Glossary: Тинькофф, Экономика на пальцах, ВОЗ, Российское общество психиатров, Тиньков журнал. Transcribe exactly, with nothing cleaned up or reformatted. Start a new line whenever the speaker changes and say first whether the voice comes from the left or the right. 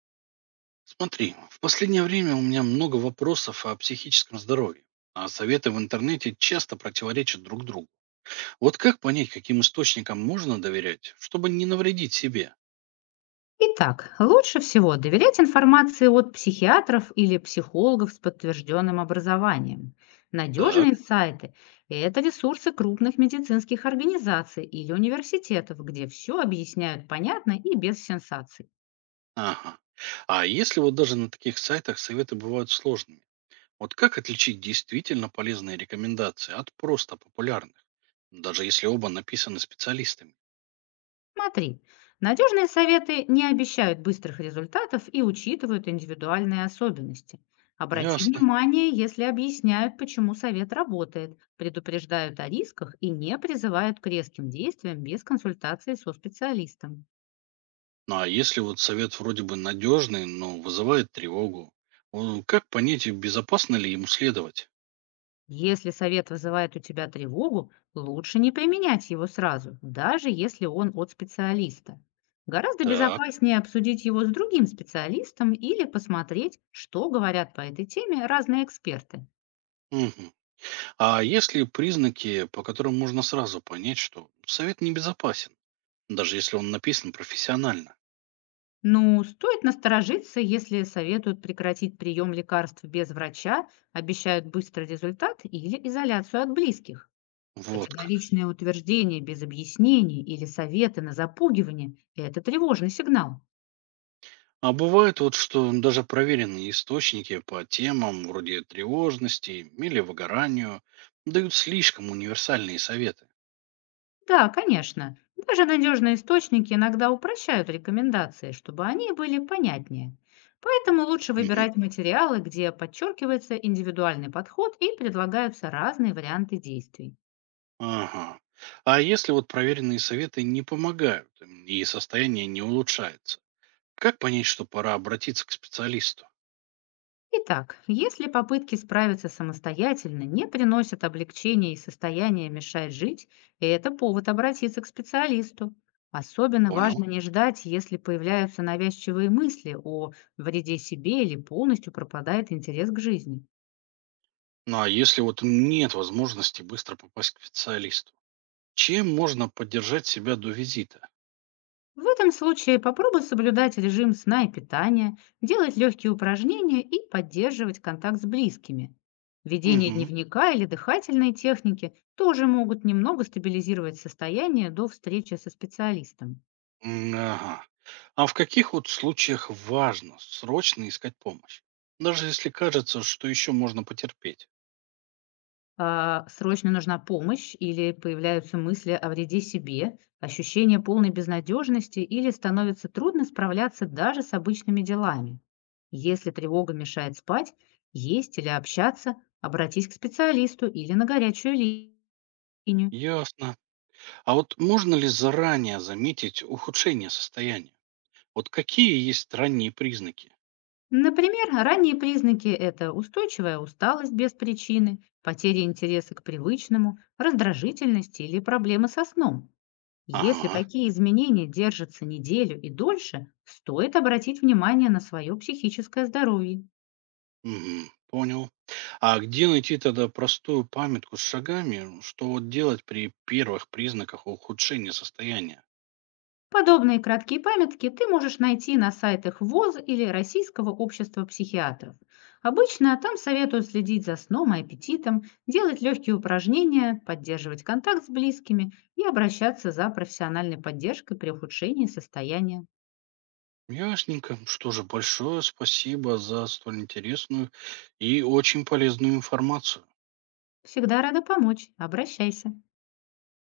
right: Смотри, в последнее время у меня много вопросов о психическом здоровье, а советы в интернете часто противоречат друг другу. Вот как понять, каким источникам можно доверять, чтобы не навредить себе?
left: Итак, лучше всего доверять информации от психиатров или психологов с подтвержденным образованием.
right: Так,
left: Надежные сайты — это ресурсы крупных медицинских организаций или университетов, где все объясняют понятно и без сенсаций.
right: ага. А если вот даже на таких сайтах советы бывают сложными, вот как отличить действительно полезные рекомендации от просто популярных, даже если оба написаны специалистами?
left: Смотри, надежные советы не обещают быстрых результатов и учитывают индивидуальные особенности. Обрати
right: Ясно.
left: внимание, если объясняют, почему совет работает, предупреждают о рисках и не призывают к резким действиям без консультации со специалистом.
right: А если вот совет вроде бы надежный, но вызывает тревогу, э, как понять, и безопасно ли ему следовать?
left: Если совет вызывает у тебя тревогу, лучше не применять его сразу, даже если он от специалиста. Гораздо
right: Так.
left: безопаснее обсудить его с другим специалистом или посмотреть, что говорят по этой теме разные эксперты.
right: Мгм. А есть ли признаки, по которым можно сразу понять, что совет небезопасен, даже если он написан профессионально?
left: Ну, стоит насторожиться, если советуют прекратить прием лекарств без врача, обещают быстрый результат или изоляцию от близких.
right: Вот как.
left: Категоричные утверждения без объяснений или советы на запугивание — это тревожный сигнал.
right: А бывает вот, что даже проверенные источники по темам вроде тревожности или выгоранию дают слишком универсальные советы.
left: Да, конечно, даже надежные источники иногда упрощают рекомендации, чтобы они были понятнее. Поэтому лучше
right: Мгм.
left: выбирать материалы, где подчеркивается индивидуальный подход и предлагаются разные варианты действий.
right: Ага. А если вот проверенные советы не помогают м, и состояние не улучшается, как понять, что пора обратиться к специалисту?
left: Итак, если попытки справиться самостоятельно не приносят облегчения и состояние мешает жить, это повод обратиться к специалисту. Особенно
right: Понял.
left: важно не ждать, если появляются навязчивые мысли о вреде себе или полностью пропадает интерес к жизни.
right: Ну а если вот нет возможности быстро попасть к специалисту, чем можно поддержать себя до визита?
left: В этом случае попробуй соблюдать режим сна и питания, делать легкие упражнения и поддерживать контакт с близкими. Ведение
right: Угу.
left: дневника или дыхательные техники тоже могут немного стабилизировать состояние до встречи со специалистом.
right: Ага. А в каких вот случаях важно срочно искать помощь? Даже если кажется, что еще можно потерпеть.
left: А, срочно нужна помощь или появляются мысли о вреде себе, ощущение полной безнадежности или становится трудно справляться даже с обычными делами. Если тревога мешает спать, есть или общаться, обратись к специалисту или на горячую ли- линию.
right: Ясно. А вот можно ли заранее заметить ухудшение состояния? Вот какие есть ранние признаки?
left: Например, ранние признаки — это устойчивая усталость без причины, потеря интереса к привычному, раздражительность или проблемы со сном. Если
right: Ага,
left: такие изменения держатся неделю и дольше, стоит обратить внимание на свое психическое здоровье.
right: мгм, понял. А где найти тогда простую памятку с шагами, что вот делать при первых признаках ухудшения состояния?
left: Подобные краткие памятки ты можешь найти на сайтах вэ о эс или Российского общества психиатров. Обычно там советуют следить за сном и аппетитом, делать легкие упражнения, поддерживать контакт с близкими и обращаться за профессиональной поддержкой при ухудшении состояния.
right: Ясненько. Что же, большое спасибо за столь интересную и очень полезную информацию.
left: Всегда рада помочь. Обращайся.